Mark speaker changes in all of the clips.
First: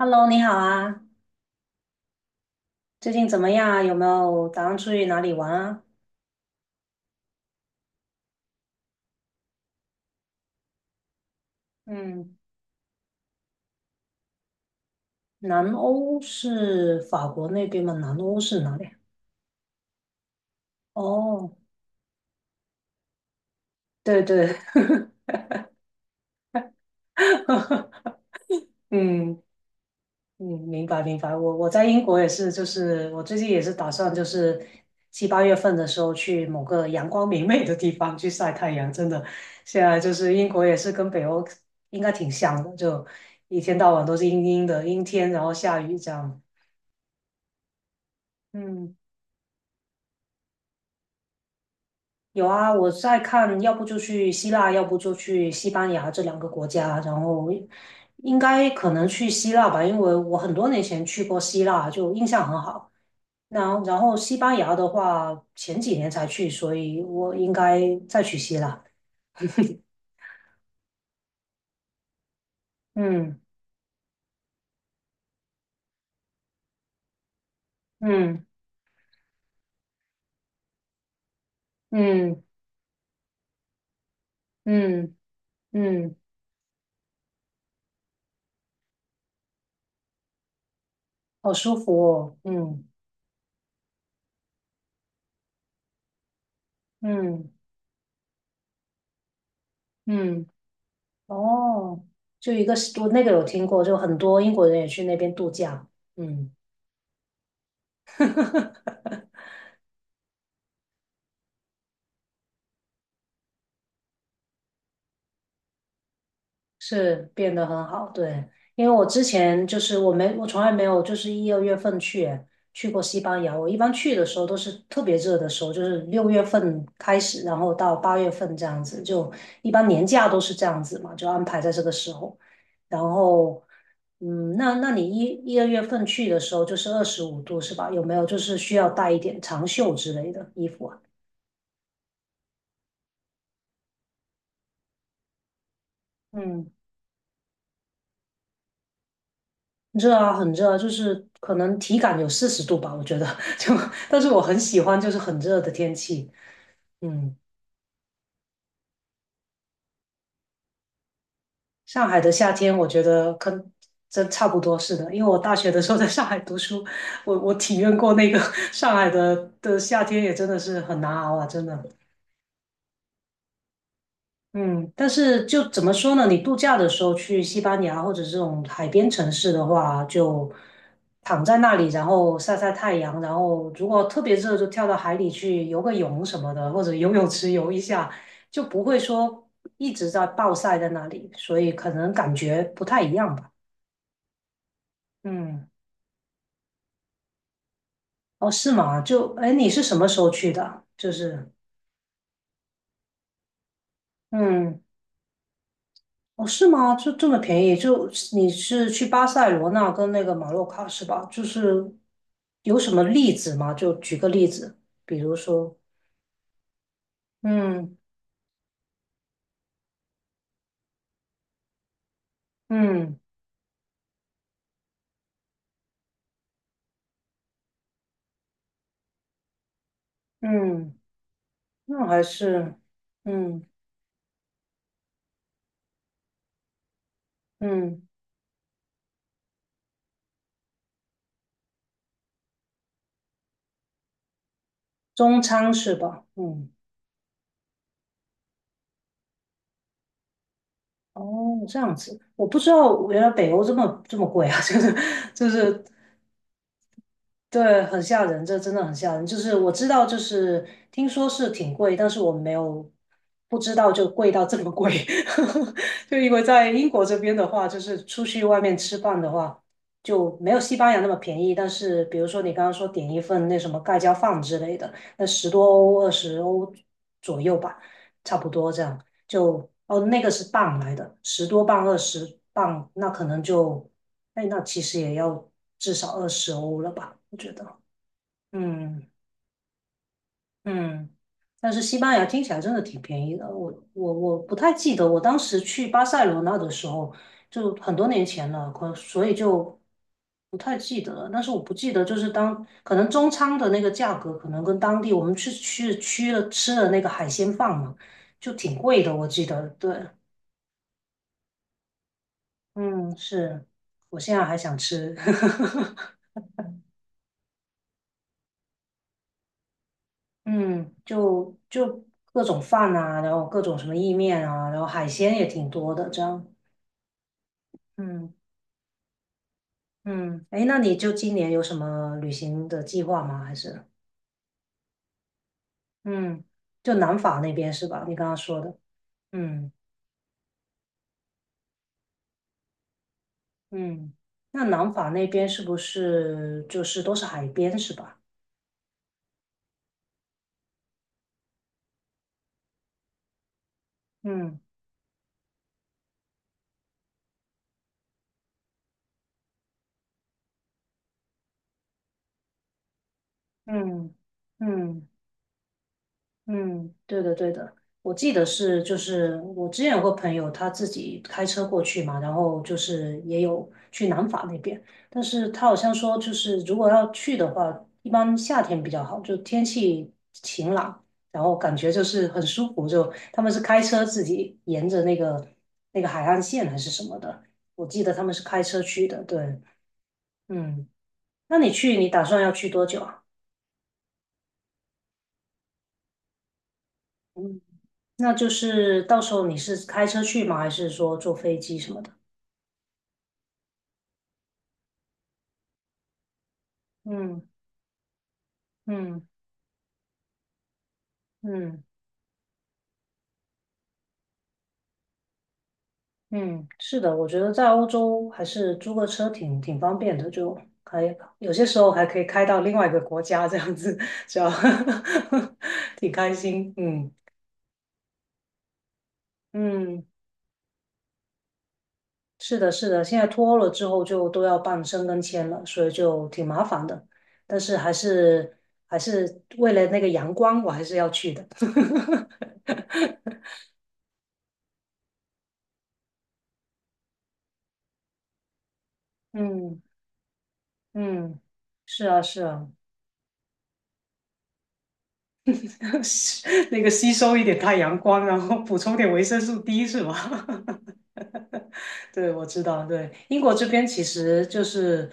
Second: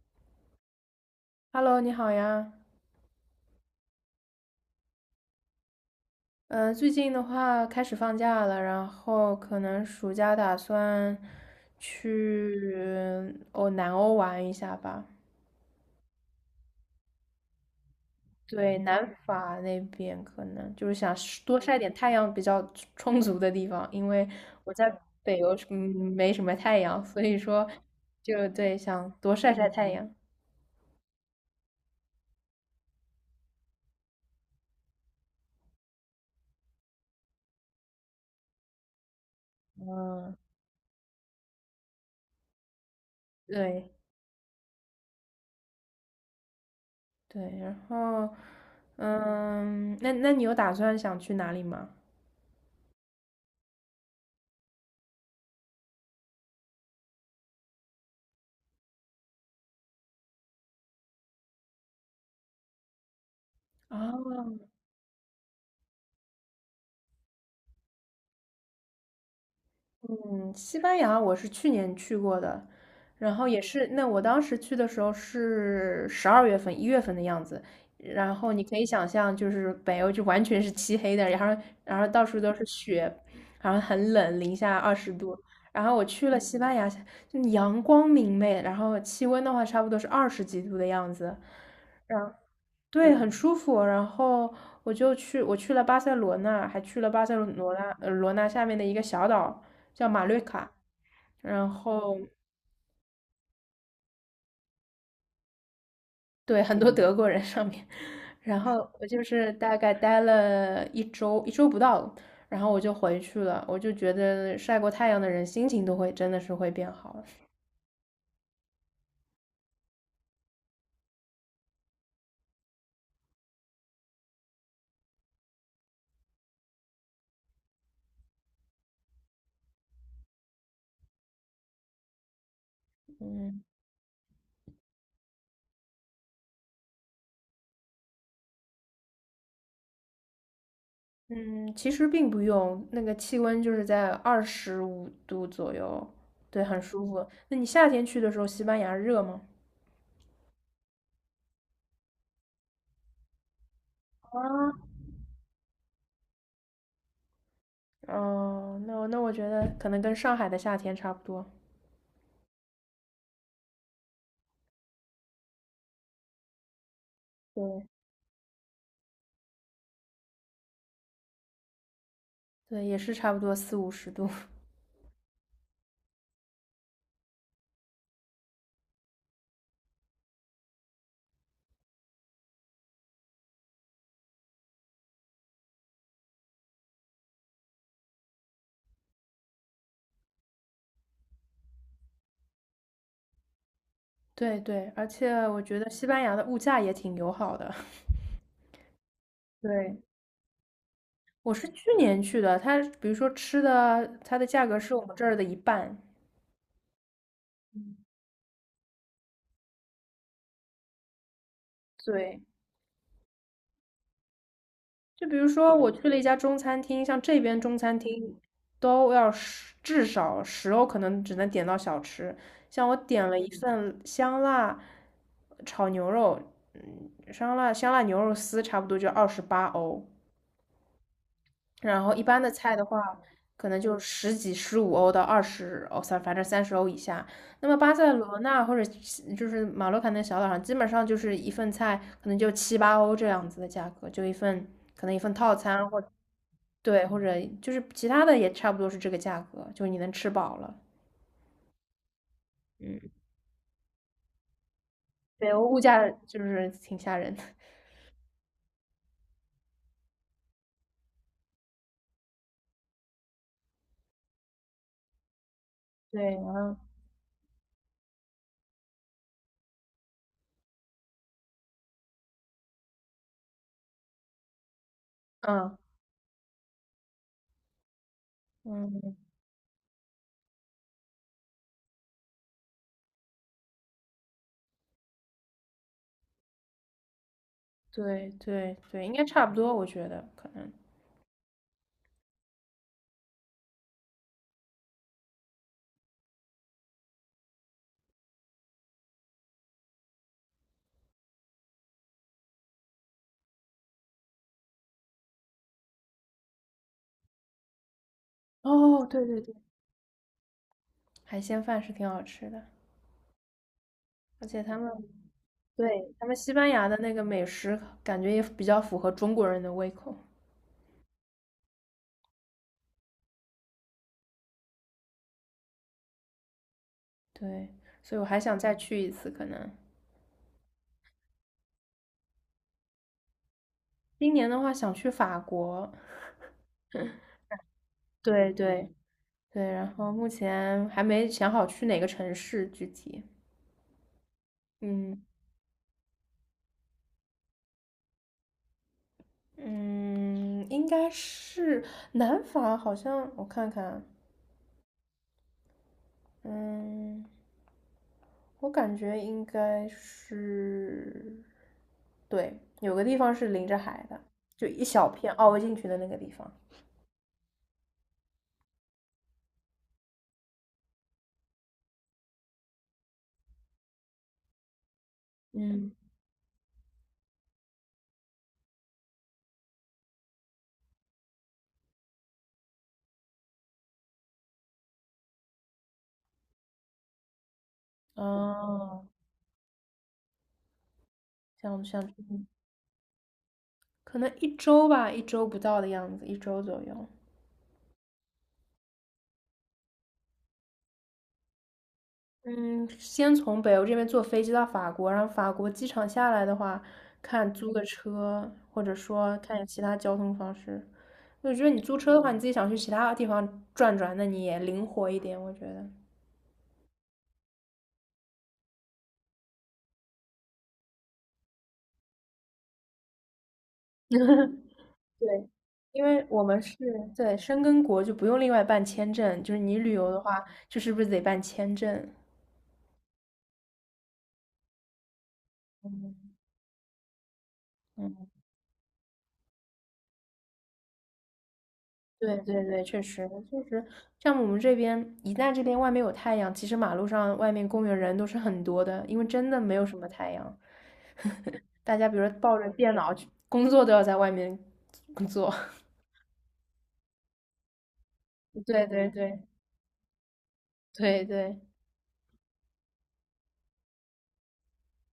Speaker 1: Hello，你好啊，
Speaker 2: Hello，你好呀。
Speaker 1: 最近怎么样啊？有没有打算出去哪里玩啊？
Speaker 2: 嗯，最近的话开始放假了，然后可能暑假打算
Speaker 1: 嗯，
Speaker 2: 去哦南欧玩一下吧。
Speaker 1: 南欧是法国那边吗？南欧是哪
Speaker 2: 对，
Speaker 1: 里？
Speaker 2: 南法那边可能就是想是
Speaker 1: 哦，
Speaker 2: 多晒点太阳比较充足的地方，因
Speaker 1: 对
Speaker 2: 为
Speaker 1: 对，
Speaker 2: 我在北欧是没什么太阳，所以说就对 想多
Speaker 1: 嗯
Speaker 2: 晒晒太阳。
Speaker 1: 嗯，明白明白。我在英国也是，就是我最近也是打算就是7、8月份的时候去某个阳光明媚的地方去晒太阳。真的，现在就是
Speaker 2: 嗯，
Speaker 1: 英国也是跟北欧应该挺像的，就一天
Speaker 2: 对
Speaker 1: 到晚都是阴阴的阴天，然后下雨这样。
Speaker 2: 对，然后
Speaker 1: 嗯。
Speaker 2: 嗯，那你有打算想去哪里吗？
Speaker 1: 有啊，我在看，要不就去希腊，要不就去西班牙这两个国家。然后应该可能去希腊吧，因为我很多年前去过希腊，就印象很好。那然后西班
Speaker 2: 啊。
Speaker 1: 牙的话，前几年才去，所以我应该再去希腊。
Speaker 2: 嗯，西班牙我是去年去过的，然
Speaker 1: 嗯
Speaker 2: 后也是，那我当时去的时候是12月份、1月份的样子，然
Speaker 1: 嗯
Speaker 2: 后你可以想象，就是北欧就完全是漆黑的，然后到处
Speaker 1: 嗯
Speaker 2: 都是雪，然后很冷，零下二十
Speaker 1: 嗯
Speaker 2: 度，然后我
Speaker 1: 嗯，
Speaker 2: 去了西班牙，就阳光明媚，然后气温的话差不多是二十几度的样子，
Speaker 1: 好舒服
Speaker 2: 然。
Speaker 1: 哦。嗯
Speaker 2: 对，很舒服。然后我就去，我去了巴塞罗那，还去了巴塞
Speaker 1: 嗯
Speaker 2: 罗那下面的一个小岛叫马略
Speaker 1: 嗯，
Speaker 2: 卡。然
Speaker 1: 哦，
Speaker 2: 后
Speaker 1: 就一个我那个有听过，就很多英国人也去那边度假。嗯。
Speaker 2: 对，很多德国人上面。然后我 就是大概待了一周，一周不到，然后我就回去了。我就觉得晒过太阳的人心情都会真的是会变好。
Speaker 1: 是变得很好，对，因为我之前就是我从来没有就是一二月份去过西班牙，我一般去的时候都是特别热的时候，就是6月份开始，然后到八月份这样子，就一般年假都是这样子嘛，就安排在这个时候。然后，
Speaker 2: 嗯
Speaker 1: 嗯，那你一二月份去的时候就是25度是吧？有没有就是需要带一点长袖之类的衣服啊？
Speaker 2: 嗯，其实并不用，那个气温就是在25度左右，对，
Speaker 1: 嗯
Speaker 2: 很舒服。那你夏天去的时候，西班牙热吗？
Speaker 1: 热啊，很热啊，就是可能体感有四十度吧，我觉得 就，但是我很喜
Speaker 2: 啊，
Speaker 1: 欢就是很热的天气。嗯，
Speaker 2: 哦，那我觉得可能跟上海的夏天差不多。
Speaker 1: 上海的夏天我觉得跟真差不多是的，因为我大学的时候在上海读书，我体
Speaker 2: 对
Speaker 1: 验过那个 上海的夏天，也真的是很难熬啊，真的。
Speaker 2: 对，也是差不多四五十度。
Speaker 1: 嗯，但是就怎么说呢？你度假的时候去西班牙或者这种海边城市的话，就躺在那里，然后晒晒太阳，然后如果特别热，就跳到海里去游个泳什么的，或者游泳池游一下，就不会说一直在暴晒在那里，所以可能感觉不太一样吧。
Speaker 2: 对对，而且我
Speaker 1: 嗯，
Speaker 2: 觉得西班牙的物价也挺友好的。
Speaker 1: 哦，是吗？就，哎，你是什
Speaker 2: 对，
Speaker 1: 么时候去的？就是，
Speaker 2: 我是去年去的，它比如说吃的，它的价格
Speaker 1: 嗯。
Speaker 2: 是我们这儿的一半。
Speaker 1: 哦，是吗？就这么便宜？就你是去巴塞罗那跟那个马洛卡是吧？就是
Speaker 2: 对，
Speaker 1: 有什么例子吗？就举个例子，比
Speaker 2: 就
Speaker 1: 如
Speaker 2: 比如说，
Speaker 1: 说，
Speaker 2: 我去了一家中餐厅，像这边中
Speaker 1: 嗯
Speaker 2: 餐厅都要至少十欧，可能只能点到小吃。像我
Speaker 1: 嗯
Speaker 2: 点了一份香辣炒牛肉，香辣香辣牛肉丝，差不多就28欧。
Speaker 1: 嗯，
Speaker 2: 然
Speaker 1: 那
Speaker 2: 后
Speaker 1: 还
Speaker 2: 一般的
Speaker 1: 是
Speaker 2: 菜的话，
Speaker 1: 嗯
Speaker 2: 可能就十几、15欧到20欧，反正30欧以下。那么巴
Speaker 1: 嗯，
Speaker 2: 塞罗那或者就是马洛卡那小岛上，基本上就是一份菜可能就七八欧这样子的价格，就一份可能一份
Speaker 1: 中
Speaker 2: 套
Speaker 1: 餐
Speaker 2: 餐
Speaker 1: 是
Speaker 2: 或。
Speaker 1: 吧？嗯，
Speaker 2: 对，或者就是其他的也差不多是这个价格，就是你能吃饱了。
Speaker 1: 哦，这样子，我不知
Speaker 2: 嗯，
Speaker 1: 道原来北欧这么这么贵啊，就是就
Speaker 2: 北欧物
Speaker 1: 是
Speaker 2: 价就是挺吓人的。
Speaker 1: 对，很吓人，这真的很吓人。就是我知道，就是听说是挺贵，但是我没有不知道就贵到这么贵。就因
Speaker 2: 对，
Speaker 1: 为在英国这边的话，就是出去外面吃饭的话，就没有西班牙那么便宜。但是比如说你刚刚说点一份那什么盖浇饭之类的，那十
Speaker 2: 然
Speaker 1: 多
Speaker 2: 后
Speaker 1: 欧、二十欧左右吧，差不多这
Speaker 2: 嗯
Speaker 1: 样。
Speaker 2: 嗯，
Speaker 1: 就哦，那个是磅来的，十多磅、二十磅，那可能就哎，那其实也要至少二十欧了吧？我觉得，
Speaker 2: 对对对，
Speaker 1: 嗯
Speaker 2: 应该差不多，我觉得可能。
Speaker 1: 嗯。但是西班牙听起来真的挺便宜的，我不太记得我当时去巴塞罗那的时候，就很多年前了，所以就不太记得了。但是我不记得就是可能中餐的那个价格，可能跟当地我们去了吃的那个海鲜饭嘛，就挺贵
Speaker 2: 哦，
Speaker 1: 的，
Speaker 2: 对
Speaker 1: 我
Speaker 2: 对
Speaker 1: 记
Speaker 2: 对，
Speaker 1: 得。对，
Speaker 2: 海鲜饭是挺好吃的，
Speaker 1: 嗯，是，我现在
Speaker 2: 而
Speaker 1: 还
Speaker 2: 且
Speaker 1: 想
Speaker 2: 他们
Speaker 1: 吃。
Speaker 2: 对他们西班牙的那个美食，感觉也比较符合中国人的胃口。
Speaker 1: 嗯，就各种饭啊，然后各种什么意面啊，然后海鲜也挺多的，这样。
Speaker 2: 对，所以我
Speaker 1: 嗯
Speaker 2: 还想再去一次，可能
Speaker 1: 嗯，哎，那你就今年有什么旅行的计划吗？还是
Speaker 2: 今年的话想去法国。
Speaker 1: 嗯，就南法那边是吧？你刚刚
Speaker 2: 对
Speaker 1: 说的。
Speaker 2: 对，对，
Speaker 1: 嗯
Speaker 2: 然后目前还没想好去哪个城市具体。
Speaker 1: 嗯，那南法
Speaker 2: 嗯
Speaker 1: 那边是不是就是都是海边是吧？
Speaker 2: 嗯，应该是南法，好像我看看，
Speaker 1: 嗯
Speaker 2: 嗯，我感觉应该是，对，有个地方是临着海
Speaker 1: 嗯
Speaker 2: 的，就一
Speaker 1: 嗯。
Speaker 2: 小片凹进去的那个地方。
Speaker 1: 嗯，对的，对的，我记得是，就是我之前有个朋友，他自己开车过去嘛，然后就是也有去南法那边，但是他好
Speaker 2: 嗯，
Speaker 1: 像说，就是如果要去的话，一般夏天比较好，就天气晴朗，然后感觉就是很舒服，就他们是开车自己沿着那个海岸线还是什么的，我记得他们是开车去
Speaker 2: 哦，
Speaker 1: 的，对，嗯，那你
Speaker 2: 想
Speaker 1: 去，
Speaker 2: 想
Speaker 1: 你打算
Speaker 2: 去，
Speaker 1: 要去多久啊？
Speaker 2: 可能一周吧，一周不到的样子，一周左右。
Speaker 1: 那就是到时候你是开车去吗？还是说坐飞机什么的？
Speaker 2: 嗯，先从北欧这边坐飞机到法国，然后法国机场下来的话，
Speaker 1: 嗯
Speaker 2: 看租个车，或者
Speaker 1: 嗯
Speaker 2: 说看有其他交通方式。我觉得你
Speaker 1: 嗯
Speaker 2: 租车的话，你自己想去其他地方转转，那你也灵活一点，我觉得。
Speaker 1: 嗯，是的，我觉得在欧洲还是租个车挺方便的，就还有些时候还可以开到另外一个国家这样子，只要
Speaker 2: 对，因
Speaker 1: 挺
Speaker 2: 为
Speaker 1: 开
Speaker 2: 我们
Speaker 1: 心。
Speaker 2: 是
Speaker 1: 嗯
Speaker 2: 对申根国，就不用另外办签证。就是你旅
Speaker 1: 嗯，
Speaker 2: 游的话，就是不是得办签证？
Speaker 1: 是的，是的，现在脱欧了之后就都要办申根签了，所以
Speaker 2: 嗯
Speaker 1: 就挺麻烦的。但是还
Speaker 2: 嗯。
Speaker 1: 是还是为了那个阳光，我还是要去的。
Speaker 2: 对 对对，确实就是像我们这边，一旦这边外面有太阳，其实马路上外面公园人都是很多的，因为真的没
Speaker 1: 嗯
Speaker 2: 有什么太阳，
Speaker 1: 嗯，
Speaker 2: 大
Speaker 1: 是
Speaker 2: 家比
Speaker 1: 啊，
Speaker 2: 如说
Speaker 1: 是
Speaker 2: 抱
Speaker 1: 啊，
Speaker 2: 着电脑去工作都要在外面工作。
Speaker 1: 吸那个吸收一点太阳光，然后 补
Speaker 2: 对
Speaker 1: 充
Speaker 2: 对
Speaker 1: 点维生
Speaker 2: 对
Speaker 1: 素 D 是吧？
Speaker 2: 对对，
Speaker 1: 对，我知道，对，英国这边其实就是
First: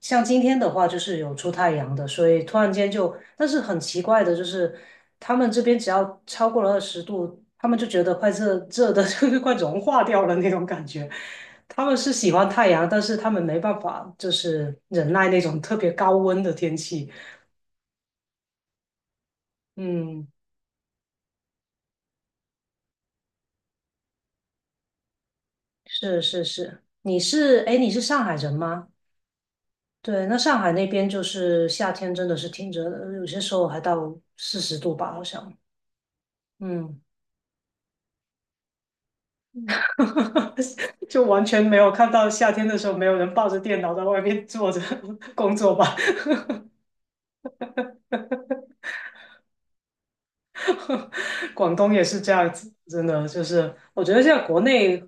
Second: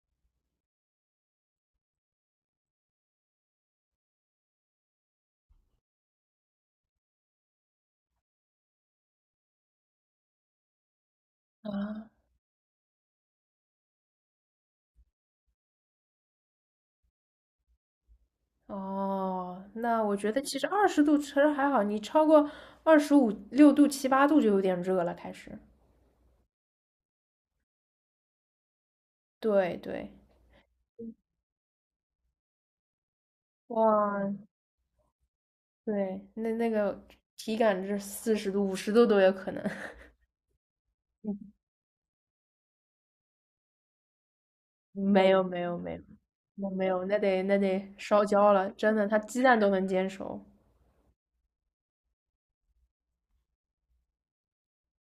Speaker 1: 像今天的话，就是有出太阳的，所以突然间就，但是很奇怪的就是，他们这边只要超过了20度，他们就觉得快热热的，就是快融化掉了那种感觉。他们是喜欢太阳，但是他们没办法，就是忍耐那种特别高温的天气。
Speaker 2: 哦，那我
Speaker 1: 嗯。
Speaker 2: 觉得其实二十度其实还好，你超过二十五六度、七八度就有点热了，开始。
Speaker 1: 是是是，哎，诶你是上海人吗？
Speaker 2: 对对，
Speaker 1: 对，那上海那边就是夏天真的是挺热的，有些时候还到
Speaker 2: 哇，
Speaker 1: 四十度吧，好像。
Speaker 2: 对，那那
Speaker 1: 嗯，
Speaker 2: 个体感是40度、五十度都有可能。
Speaker 1: 就完 全没有看到夏天的时候没有人抱着电脑在外面坐着
Speaker 2: 没 有
Speaker 1: 工
Speaker 2: 没
Speaker 1: 作
Speaker 2: 有没
Speaker 1: 吧。
Speaker 2: 有，那没有，那得烧焦了，真的，它鸡蛋都能煎熟。
Speaker 1: 广东也是这样子，真的就是我觉得现在国内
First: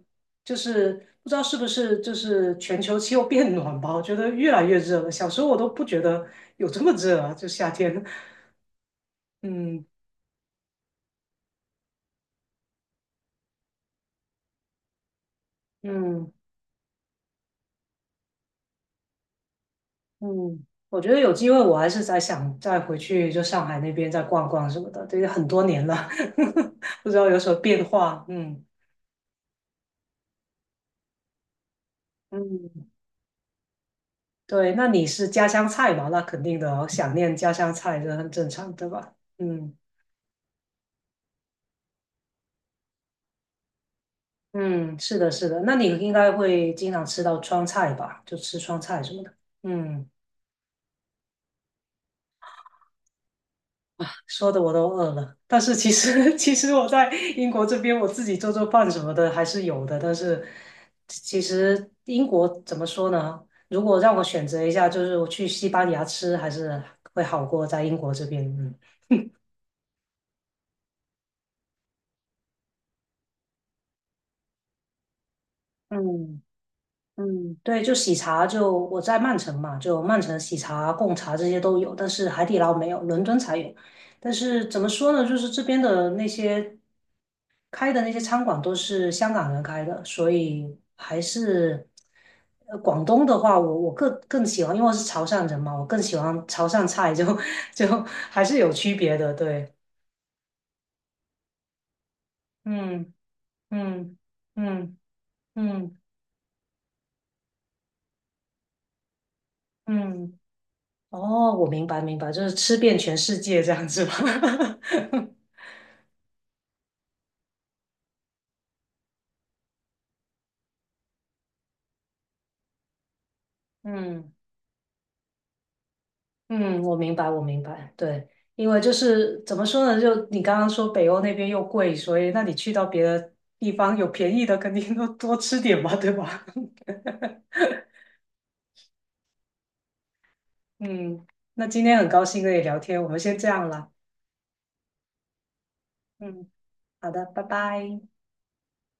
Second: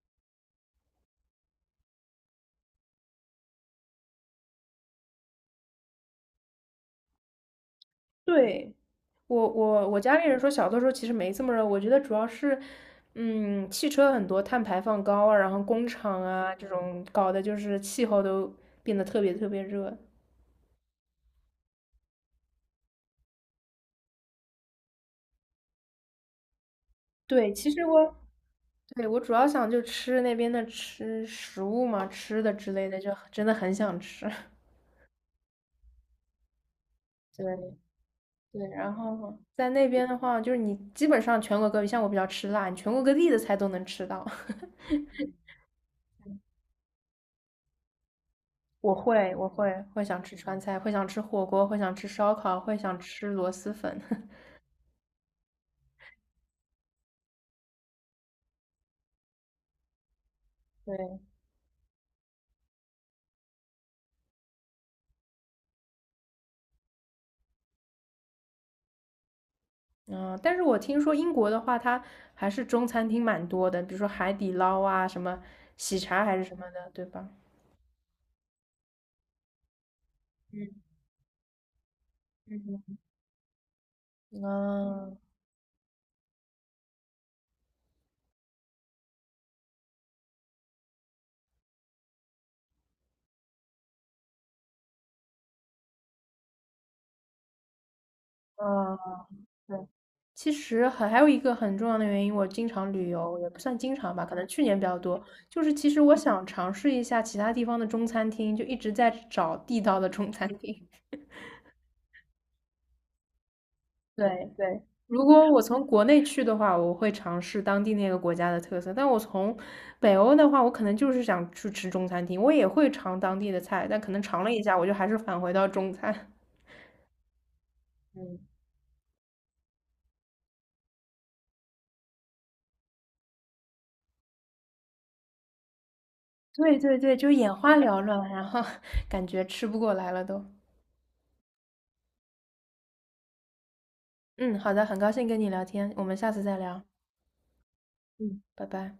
Speaker 1: 就是不知道是不是就是全球气候变暖吧，我觉得越来越热了。小时候我都不觉得有这么热啊，就夏天。
Speaker 2: 对，我
Speaker 1: 嗯
Speaker 2: 我我家里人说小的时候其实没这么热，我觉得主要是，嗯，汽车很多碳排放高啊，然后工厂
Speaker 1: 嗯。
Speaker 2: 啊这种搞的就是气候都变得特别特别热。
Speaker 1: 嗯，我觉得有机会我还是在想再回去就上海那边再逛逛什么的，这个很多年了，不知道有什
Speaker 2: 对，
Speaker 1: 么
Speaker 2: 其
Speaker 1: 变
Speaker 2: 实我
Speaker 1: 化。嗯
Speaker 2: 对我主要想就吃那边的吃食物嘛，吃的之类
Speaker 1: 嗯，
Speaker 2: 的，就真的很想吃。
Speaker 1: 对，那你是家乡菜嘛？那肯定的哦，想念
Speaker 2: 对，
Speaker 1: 家乡菜这很正
Speaker 2: 对，
Speaker 1: 常，对
Speaker 2: 然
Speaker 1: 吧？
Speaker 2: 后在
Speaker 1: 嗯
Speaker 2: 那边的话，就是你基本上全国各地，像我比较吃辣，你全国各地的菜都能吃到。
Speaker 1: 嗯，是的，是的。那你应该会经常吃到川菜吧？就吃川
Speaker 2: 我
Speaker 1: 菜什么的。
Speaker 2: 会，我会
Speaker 1: 嗯
Speaker 2: 想吃川菜，会想吃火锅，会想吃烧烤，会想吃螺蛳粉。
Speaker 1: 说的我都饿了，但是其实 其实我在英国这边我自己做做饭什么的还是有的，但是
Speaker 2: 对，
Speaker 1: 其实英国怎么说呢？如果让我选择一下，就是我去西班牙吃，还是会好过在英国这边。嗯，
Speaker 2: 嗯，但是我听说英国的话，它还是中餐厅蛮多的，比如说海底捞啊，什么喜茶还
Speaker 1: 嗯。
Speaker 2: 是什么的，对吧？
Speaker 1: 嗯，对，就喜茶就我在曼城嘛，就曼城喜
Speaker 2: 嗯
Speaker 1: 茶、贡茶这些都有，但是海底捞没
Speaker 2: 嗯
Speaker 1: 有，伦敦才有。但是怎么说
Speaker 2: 嗯，
Speaker 1: 呢，就是这边的那些开的那些餐馆都是香港人开的，所以还是广东的话，我更喜欢，因为我是潮汕人嘛，我更喜欢潮汕菜就，就还是有
Speaker 2: 嗯，
Speaker 1: 区
Speaker 2: 啊，
Speaker 1: 别的。对，
Speaker 2: 对。其实还有一个很重要的原因，我经常旅
Speaker 1: 嗯
Speaker 2: 游，也不算经常
Speaker 1: 嗯
Speaker 2: 吧，可能去年比
Speaker 1: 嗯
Speaker 2: 较多。
Speaker 1: 嗯
Speaker 2: 就是其
Speaker 1: 嗯。
Speaker 2: 实我想尝试一下其他地方的中餐厅，就一直在找地道的中
Speaker 1: 嗯
Speaker 2: 餐厅。
Speaker 1: 哦，我明白明白，就是吃遍全世界这样子吧。
Speaker 2: 对对，如 果我从国内去的话，我会尝试当地那个国家的特色；但我从北欧的话，我可能就是想去吃中餐厅，我也会尝当地的菜，但可能
Speaker 1: 嗯
Speaker 2: 尝了一下，我就还是返回到中餐。
Speaker 1: 嗯，我明白我明白，对，
Speaker 2: 嗯，
Speaker 1: 因为就是怎么说呢，就你刚刚说北欧那边又贵，所以那你去到别的地方有便宜的，肯定都多吃点嘛，对吧？
Speaker 2: 对对对，就眼花缭乱，然后 感觉吃不过来了都。
Speaker 1: 嗯，那今天很高兴跟你聊天，我们先这样了。
Speaker 2: 嗯，好的，很高兴跟你聊天，我们下次
Speaker 1: 嗯，
Speaker 2: 再聊，
Speaker 1: 好的，拜拜。
Speaker 2: 嗯。拜拜。